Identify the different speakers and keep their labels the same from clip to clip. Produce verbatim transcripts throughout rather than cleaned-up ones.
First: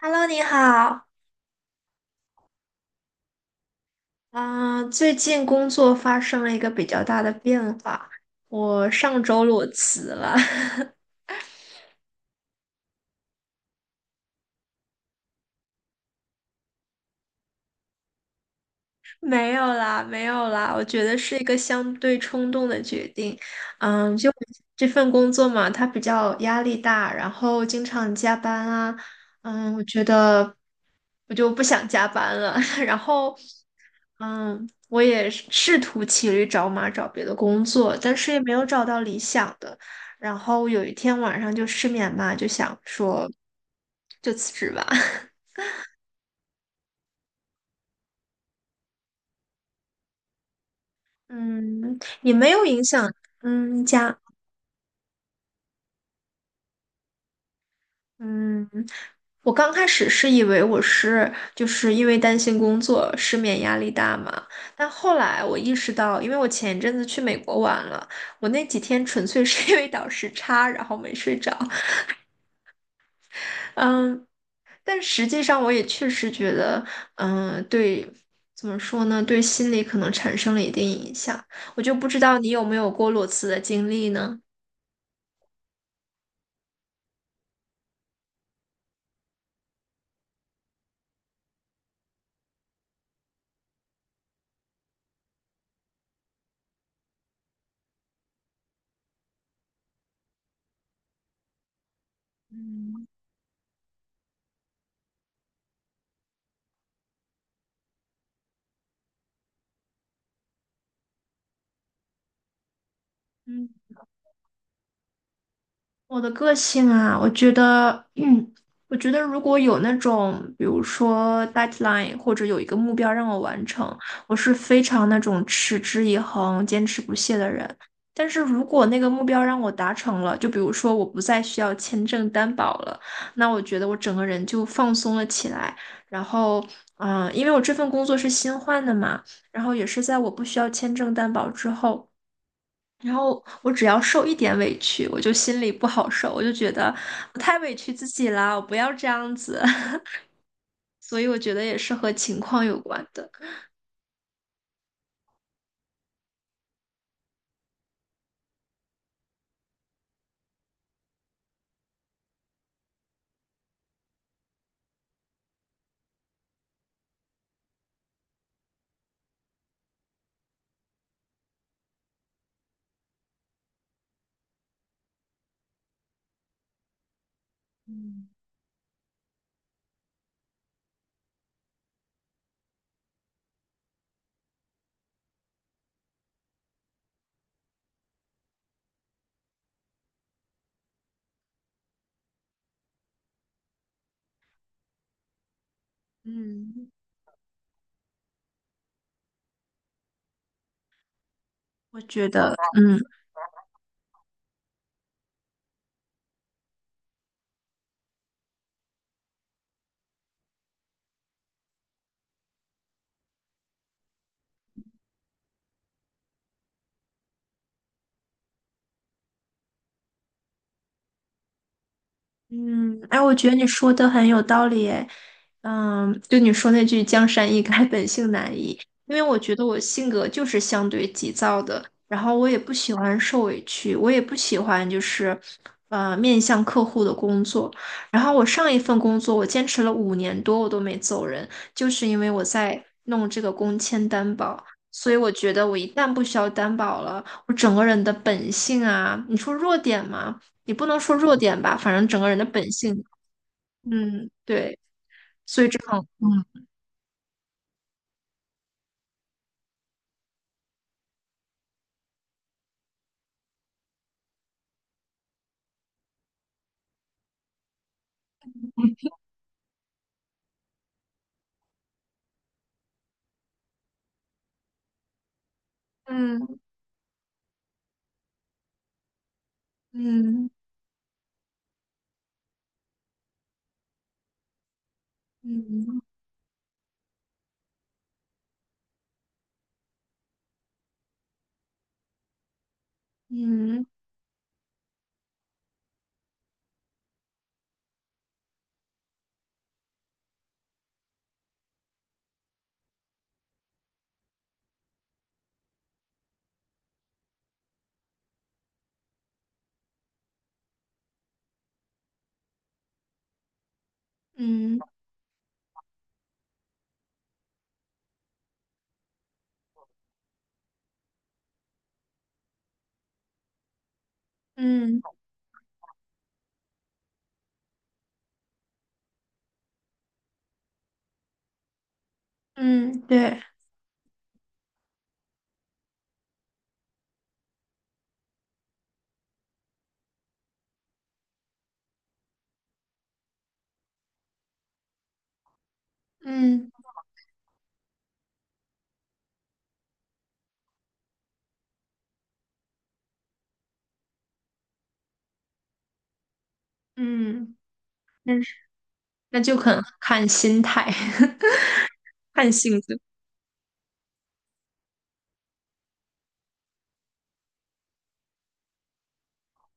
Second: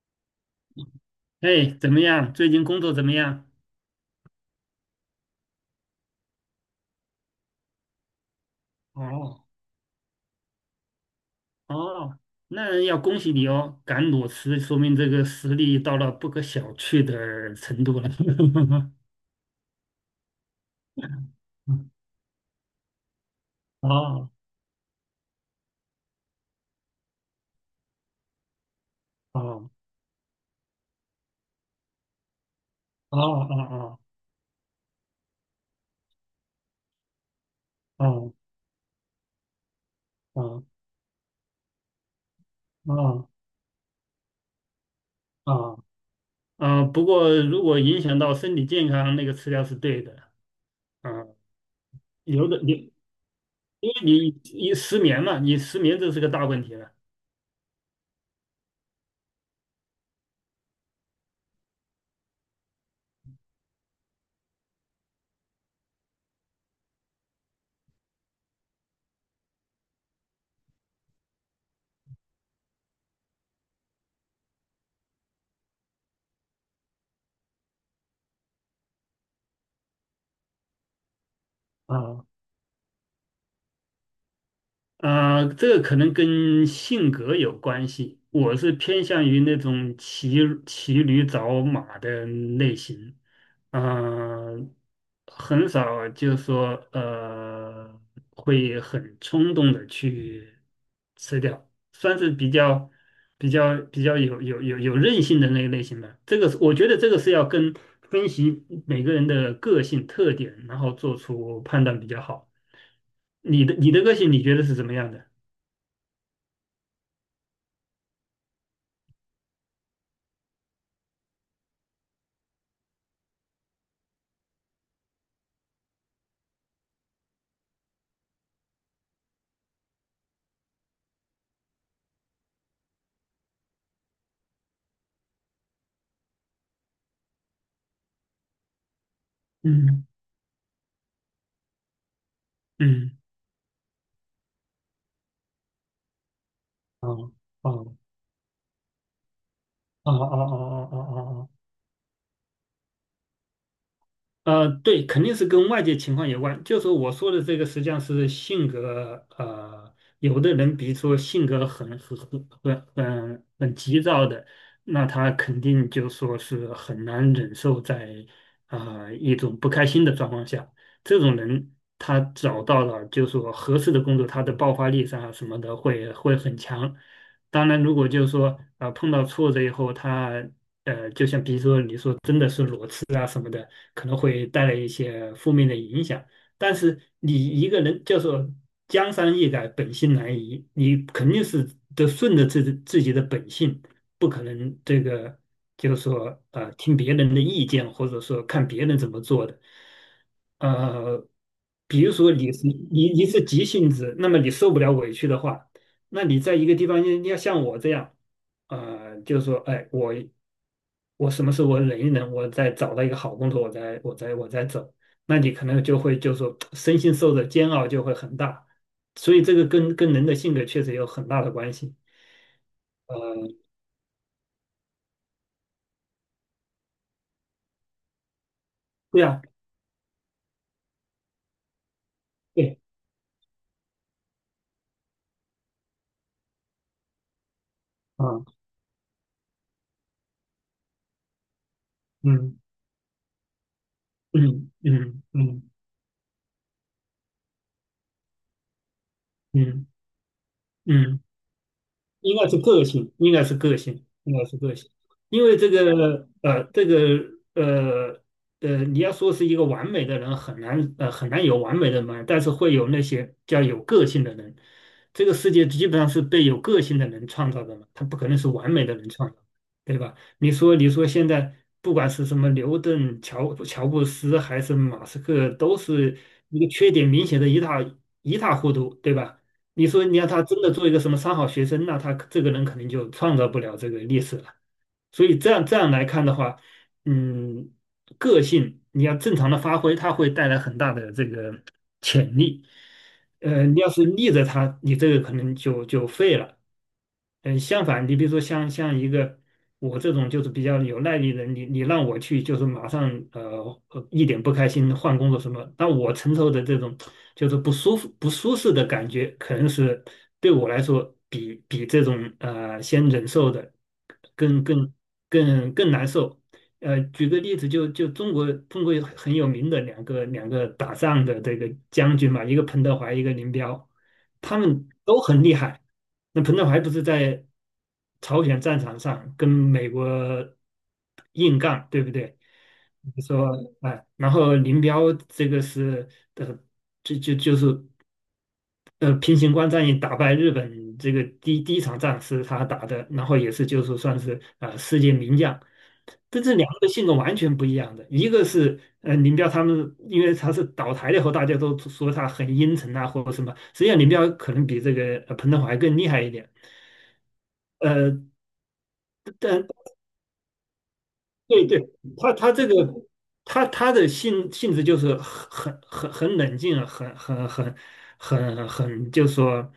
Speaker 1: Hello，你好。
Speaker 2: 哎，怎么样？最近工作怎么样？
Speaker 1: 嗯，最近工作发生了一个比较大的变化，我上周
Speaker 2: 哦，
Speaker 1: 裸辞了。
Speaker 2: 哦，那要恭喜你哦，敢裸辞，说明这个实力到了不可小觑的程度了。
Speaker 1: 没有啦，没有啦，我觉得是一个相对冲动的决定。嗯，
Speaker 2: 哦
Speaker 1: 就这份工作嘛，它比较压力大，然后经常加班啊。
Speaker 2: 哦
Speaker 1: 嗯，我觉得我就不想加班了。然
Speaker 2: 哦
Speaker 1: 后，
Speaker 2: 哦
Speaker 1: 嗯，我也是试图骑驴找马找别的工作，但是也
Speaker 2: 哦
Speaker 1: 没有找到理想的。然
Speaker 2: 哦
Speaker 1: 后有一天晚上就失眠嘛，就想
Speaker 2: 哦
Speaker 1: 说就辞职吧。
Speaker 2: 哦。啊！不过如果影响到身体健康，那个吃药是对的。啊，
Speaker 1: 嗯，也
Speaker 2: 有
Speaker 1: 没
Speaker 2: 的
Speaker 1: 有影
Speaker 2: 你，
Speaker 1: 响，嗯，
Speaker 2: 因为
Speaker 1: 加
Speaker 2: 你你失眠嘛，你失眠这是个大问题了。
Speaker 1: 嗯，我刚开始是以为我是就是因为担心工作失眠压力大嘛，但后来我意识到，因为我前一阵子去美国玩了，我那几天纯粹是因为倒时差，然后没睡着。嗯，但实际上我也确实觉得，嗯，对，怎么说呢，对心理可能产生了一定影响。我就不知
Speaker 2: 啊。
Speaker 1: 道你有没有过裸辞的经历呢？
Speaker 2: 啊、呃这个可能跟性格有关系。我是偏向于那种骑骑驴找马的类型，啊、很少就说呃会很冲动的去吃掉，算是比较比较比较有有有有韧性的那个类型吧。这个是我觉得这个是要跟分析每个人的个性特点，然后做出判断比较好。你
Speaker 1: 嗯
Speaker 2: 的你的个性你觉得是怎么样的？
Speaker 1: 我的个性啊，我觉得，嗯，我觉得如果有那种，比如说 deadline 或者有一个目标让我完成，我是非常那种持之以恒、坚持不懈的人。但是如果那个目标让我达成了，就比如说我不再需要签证担保了，那我觉得我整个人就放松了起来。然后，嗯、因为我这份工作是新换的嘛，然后也是
Speaker 2: 嗯
Speaker 1: 在我不需要签证担保之后。然
Speaker 2: 嗯。
Speaker 1: 后我只要受一点委屈，我就心里不好受，我就觉得
Speaker 2: 哦
Speaker 1: 我太委屈
Speaker 2: 哦
Speaker 1: 自己啦，我不要这样子。
Speaker 2: 哦哦哦哦哦
Speaker 1: 所以我
Speaker 2: 哦。
Speaker 1: 觉得也是和情况有关的。
Speaker 2: 呃，对，肯定是跟外界情况有关。就说我说的这个，实际上是性格，呃，有的人比如说性格很很很很很急躁的，那他肯定就说是很难忍受在啊、一种不开心的状况下，这种人他找到了就说合适的工作，他的爆发力上啊什么的会会很强。当然，如果就是说啊、碰到挫折以后，他呃，就像比如说你说。可能会带来一些负面的影响。但是你一个人叫说江山易改，本性难移，你肯定是得顺着自己自己的本性，不可能这个就是说呃
Speaker 1: 嗯，
Speaker 2: 听别人的意见，或者说看别人怎么做的。呃，
Speaker 1: 我
Speaker 2: 比如
Speaker 1: 觉
Speaker 2: 说
Speaker 1: 得，
Speaker 2: 你是
Speaker 1: 嗯。
Speaker 2: 你你是急性子，那么你受不了委屈的话，那你在一个地方你你要像我这样，呃，就是说，哎，我我什么时候我忍一忍，我再找到一个好工作，我再我再我再走。那你可能就会就说身心受的煎熬就会很大，所以这个跟跟人的性格确实有很大的关系。
Speaker 1: 嗯，哎，我
Speaker 2: 呃，
Speaker 1: 觉得你说的很有道理，哎，嗯，就你说那句"江山易改，本性难移"，因为
Speaker 2: 对
Speaker 1: 我
Speaker 2: 啊，
Speaker 1: 觉得我性格就是相对急躁的，然后我也不
Speaker 2: 对
Speaker 1: 喜欢受委屈，我也不喜欢就是，呃，面向客户的工作。然后
Speaker 2: 啊，
Speaker 1: 我上一份工作我坚持了五年多，我都没走人，就是因为我
Speaker 2: 嗯
Speaker 1: 在弄这个工签担保，
Speaker 2: 嗯
Speaker 1: 所以
Speaker 2: 嗯
Speaker 1: 我觉得
Speaker 2: 嗯
Speaker 1: 我一旦不需要担保了，我整个人的本性啊，你说弱
Speaker 2: 嗯
Speaker 1: 点吗？也不能
Speaker 2: 嗯
Speaker 1: 说
Speaker 2: 嗯。
Speaker 1: 弱点吧，反正整个人
Speaker 2: 应
Speaker 1: 的
Speaker 2: 该是
Speaker 1: 本
Speaker 2: 个
Speaker 1: 性，
Speaker 2: 性，应该是个性，
Speaker 1: 嗯，
Speaker 2: 应该是个
Speaker 1: 对，
Speaker 2: 性，因为
Speaker 1: 这
Speaker 2: 这
Speaker 1: 很，
Speaker 2: 个呃，这个呃呃，你要说是一个完美的人，很难呃很难有完美的人，但是会有那些叫有个性的人。这个世界基本上是被有个性的人创造的嘛，他不可能是完美的人创造，对吧？你说你说现在不管是什么牛顿、乔乔布斯还是马斯克，都是
Speaker 1: 嗯
Speaker 2: 一个缺点明显的一塌一塌糊涂，对吧？你说你让他
Speaker 1: 嗯
Speaker 2: 真的做一个什么三好学生，那他这个人肯定就创造不了这个历史了。所以这样这样
Speaker 1: 嗯
Speaker 2: 来看的话，嗯，个性你要正常的发挥，它会带来很大的这个潜力。呃，你
Speaker 1: 嗯
Speaker 2: 要是逆着他，你这个可能就就废了。嗯，相反，你比如说像像一个我这种就是比较有耐力的人，你你让我去就是马上呃呃一点不开心换工作什么，那我承受的这种就是不舒服不舒适的感觉，可能是对我来说比比这种呃先忍受的更
Speaker 1: 嗯
Speaker 2: 更更更难受。呃，举个例子，就就中国中国有很有名的两个两个打仗的这个将军嘛，一个彭德怀，一个林彪。他们
Speaker 1: 嗯嗯
Speaker 2: 都很厉害。那彭德怀不是在朝鲜战场上跟美国硬杠，对不对？
Speaker 1: 嗯，对，
Speaker 2: 说哎，然后林彪这个是呃，就就就是。呃，平型关战役打败日本这个第第一场仗是他打的，然后也是就是算是啊、呃世界名将，但这两
Speaker 1: 嗯
Speaker 2: 个性格完全不一样的，一个是呃林彪他们，因为他是倒台了以后，大家都说他很阴沉啊或者什么，实际上林彪可能比这个呃彭德怀更厉害一点，
Speaker 1: 嗯，
Speaker 2: 呃，
Speaker 1: 那是那就
Speaker 2: 但
Speaker 1: 很看心态，
Speaker 2: 对对，他他
Speaker 1: 看
Speaker 2: 这个
Speaker 1: 性格，
Speaker 2: 他他的性性质就是很很很冷静啊，很很很很很，就是说，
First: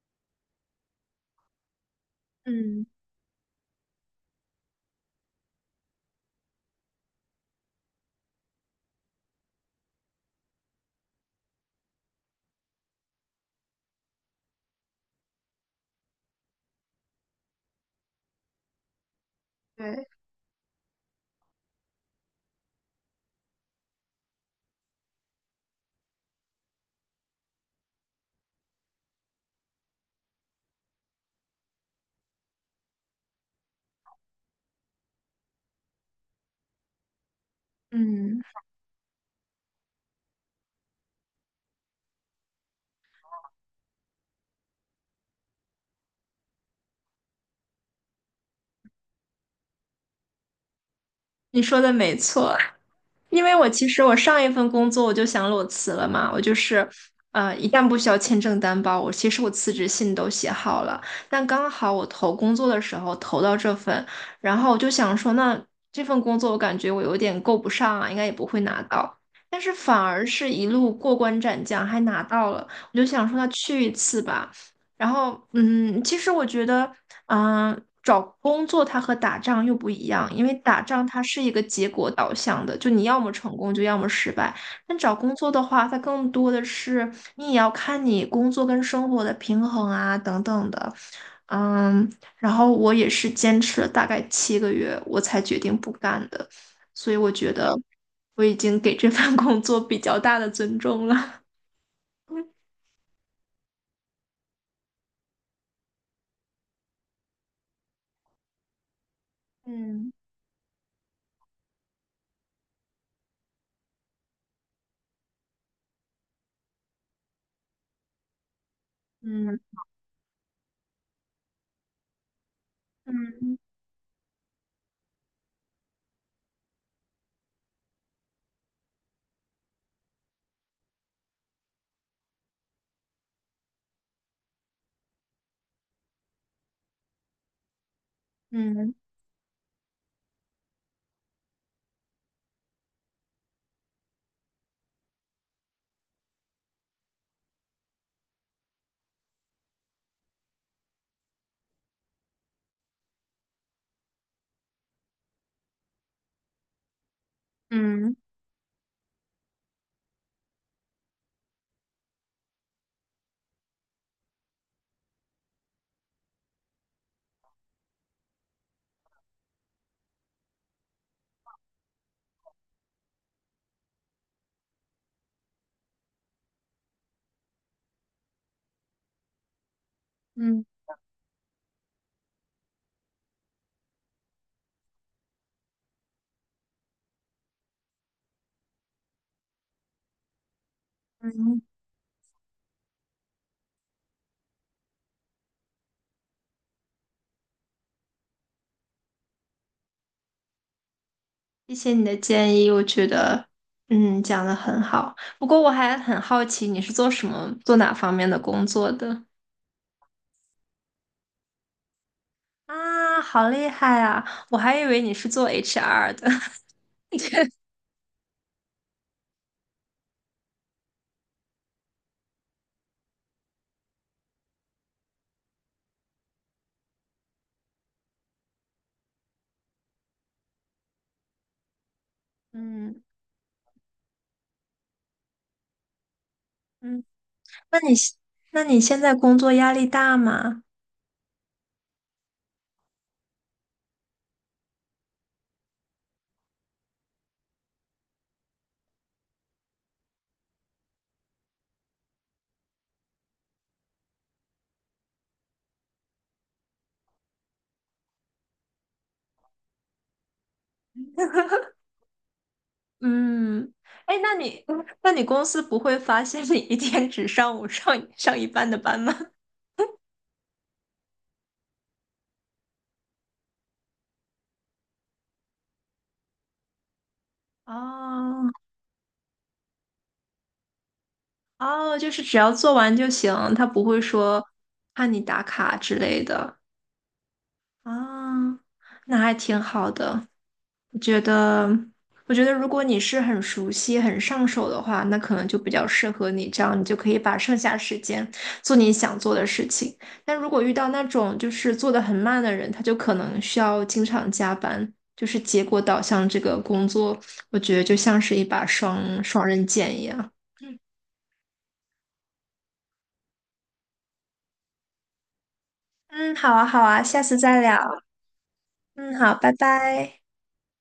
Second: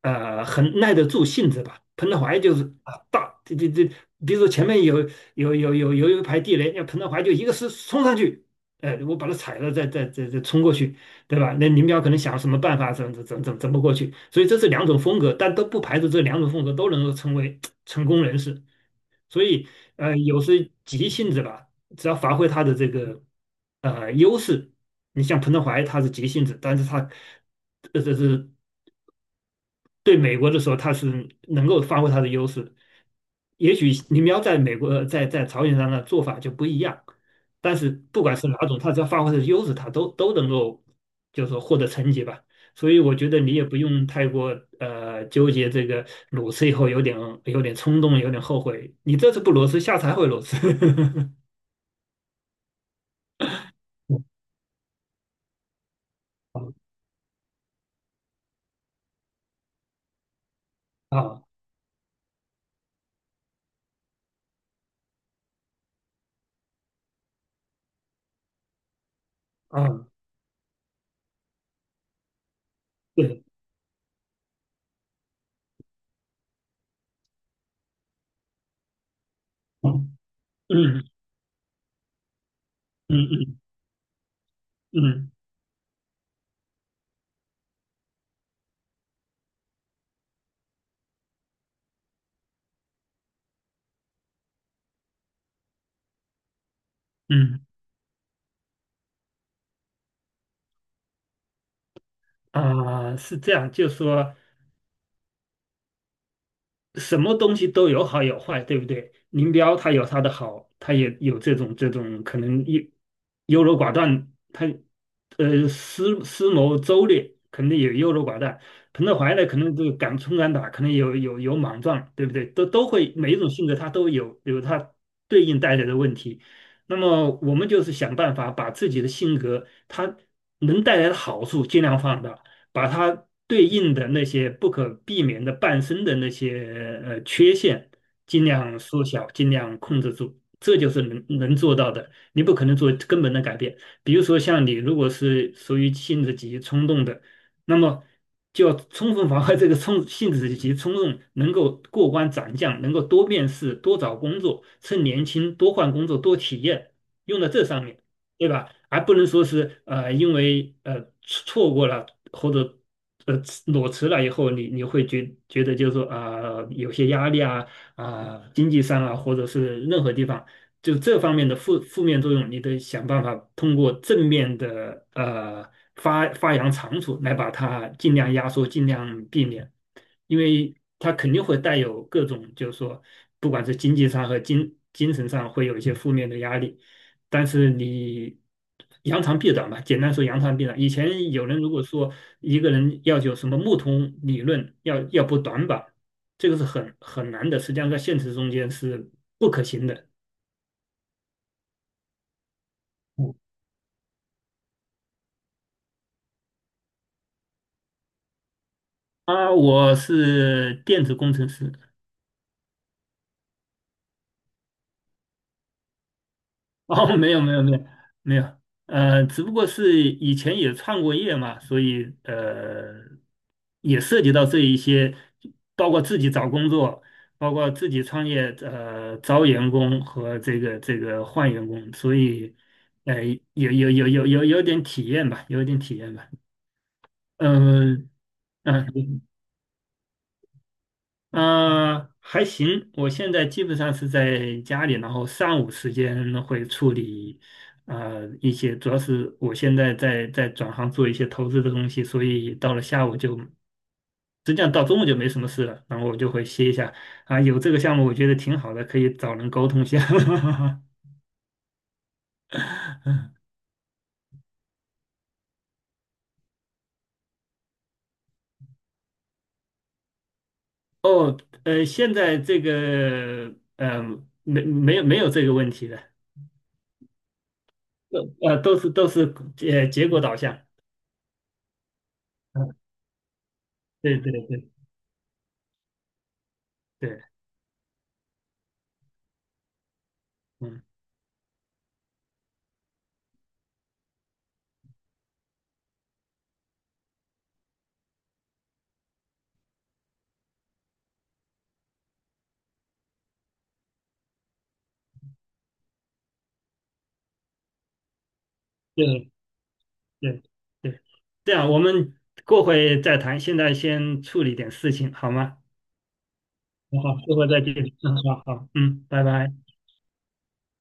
Speaker 2: 呃，很耐得住性子吧。彭德怀就是
Speaker 1: 嗯，
Speaker 2: 啊，大这这这，比如说前面有有有有有一排地雷，那彭德怀就一个是冲上去，呃，我把它踩了，再再再再冲过去，对吧？那林彪可能想什么办法，怎怎怎怎怎么过去？所以这是两种风格，但都不排除这两种风格都能够成为成功人士。所以
Speaker 1: 对，
Speaker 2: 呃，有时急性子吧，只要发挥他的这个呃优势，你像彭德怀他是急性子，但是他这这是对美国的时候，他是能够发挥他的优势。也许林彪在美国在在朝鲜上的做法就不一样，但是不管
Speaker 1: 嗯，
Speaker 2: 是哪种，他只要发挥他的优势，他都都能够就是说获得成绩吧。所以我觉得你也不用太过呃纠结这个裸辞以后有点有点冲动，有点后悔。你这次不裸辞，下次还会裸辞。
Speaker 1: 你说的没错。因为我其实我上 一份工作我就想裸辞了嘛，我就是，呃，一旦不需要签证担保，我其实我辞职信都写好了，
Speaker 2: 啊
Speaker 1: 但刚好我投工作的时候投到这份，然后我就想说，那这份工作我感觉我有点够不上啊，应该也不会拿到，但是反
Speaker 2: 啊，
Speaker 1: 而是一路过关斩将还拿到了，我就想说
Speaker 2: 对，
Speaker 1: 那去一次吧，然后嗯，其实我觉得。嗯，找工作它和打仗又不一
Speaker 2: 嗯
Speaker 1: 样，因为打
Speaker 2: 嗯
Speaker 1: 仗它是一个结果导向的，就你要
Speaker 2: 嗯
Speaker 1: 么成
Speaker 2: 嗯
Speaker 1: 功，就要么失败。但找
Speaker 2: 嗯
Speaker 1: 工作的话，它更多的是你也要看你工作跟生活的平衡啊，等等的。嗯，然后我也是坚持了大概七个月，我才决定不干的，所以我觉
Speaker 2: 嗯
Speaker 1: 得我已经给这份 工作比较大的尊重了。
Speaker 2: 啊，是这样，就说。什么东西都有好有坏，对不对？林彪他有
Speaker 1: 嗯
Speaker 2: 他的好，他也有这种这种可能优优柔寡断，他呃思思谋周略，肯定也优柔寡断。彭德怀呢，可
Speaker 1: 嗯
Speaker 2: 能就敢冲敢打，可能有有有莽撞，对不对？都都会每一种
Speaker 1: 嗯
Speaker 2: 性格他都有有他对应带来的问题。那么我们就是想办法把自己的性格他能带来的好处尽量放大。把它对应的那些不可避免的伴生的那些呃缺陷，尽量
Speaker 1: 嗯
Speaker 2: 缩小，尽量控制住，这就是能能做到的。你不可能做根本的改变，比如说像你如果是属于性子急冲动的，那么就要充分防范这个冲性子急冲动能够过关斩将，能够多面试、多找工作，趁年轻多换工作、多体验，用在这上面。
Speaker 1: 嗯
Speaker 2: 对吧？还不能说是呃，因为呃错过了或者呃裸辞了以后，你你会觉觉得就是说啊、有些压力啊啊、经济上啊，或者是任何地方，就这方面的负负面作用，你得想办法通过正面的呃发发扬长处来把它尽量压缩，尽量避免，因
Speaker 1: 嗯
Speaker 2: 为
Speaker 1: 嗯
Speaker 2: 它肯定会带有各种就是说，不管是经济上和精精神上会有一些负面的压力。但是你扬长避短吧，简单说扬长避短。以前有人
Speaker 1: 嗯。
Speaker 2: 如果说一个人要有什么木桶理论，要要补短板，这个是很很难的，实际上在现实中间是不可行的。
Speaker 1: 谢谢你的建议，我觉
Speaker 2: 嗯。
Speaker 1: 得，嗯，讲的很好。不过我还很好奇，你是做什么、做哪方面的工作的？
Speaker 2: 啊，我是电子工程师。
Speaker 1: 啊，好厉害啊！我还以为你是做 H R 的。
Speaker 2: 哦，没有没有没有没有，呃，只不过是以前也创过业嘛，所以呃，也涉及到这一些，包括自己找工作，包括自己创业，呃，招员工和这个这个换员工，所以
Speaker 1: 嗯
Speaker 2: 呃，有有有有有有点体验吧，有点体验吧，
Speaker 1: 嗯，那你
Speaker 2: 嗯
Speaker 1: 现那你现
Speaker 2: 嗯、
Speaker 1: 在工作压力大吗？
Speaker 2: 嗯，还行，我现在基本上是在家里，然后上午时间会处理，呃，一些主要是我现在在在转行做一些投资的东西，所以到了下午就，实际上到中午就没什么事了，然后我就会歇一下，啊，有这个项目我觉得挺好的，可以找人沟通一下。
Speaker 1: 嗯，哎，那你那你公司不会发现你一天只上午上上一半的班吗？
Speaker 2: 呃，现在这个，呃，没没有没有这个问题的，
Speaker 1: 哦
Speaker 2: 呃，都是都是呃结果导向，
Speaker 1: 哦，就是只要做
Speaker 2: 嗯，
Speaker 1: 完就行，他不会
Speaker 2: 对对
Speaker 1: 说
Speaker 2: 对
Speaker 1: 怕你打卡之类的。
Speaker 2: 对，
Speaker 1: 啊，那还挺好的。
Speaker 2: 嗯。
Speaker 1: 我觉得，我觉得如果你是很熟悉、很上手的话，那可能就比较适合你，这样你就可以把剩下时间做你想做的事情。但如果遇到那种就是做的很慢的人，他就可能需要经常加班，就是结果导向这个工作，我觉得就像是一把双
Speaker 2: 对
Speaker 1: 双刃剑一样。
Speaker 2: 对
Speaker 1: 嗯，
Speaker 2: 对，这样我们过会再谈，现在先处理点事情好吗？
Speaker 1: 嗯，好啊，好啊，
Speaker 2: 好
Speaker 1: 下
Speaker 2: 过
Speaker 1: 次
Speaker 2: 会
Speaker 1: 再
Speaker 2: 再见。
Speaker 1: 聊。
Speaker 2: 嗯，好好，嗯，
Speaker 1: 嗯，
Speaker 2: 拜
Speaker 1: 好，拜
Speaker 2: 拜。
Speaker 1: 拜。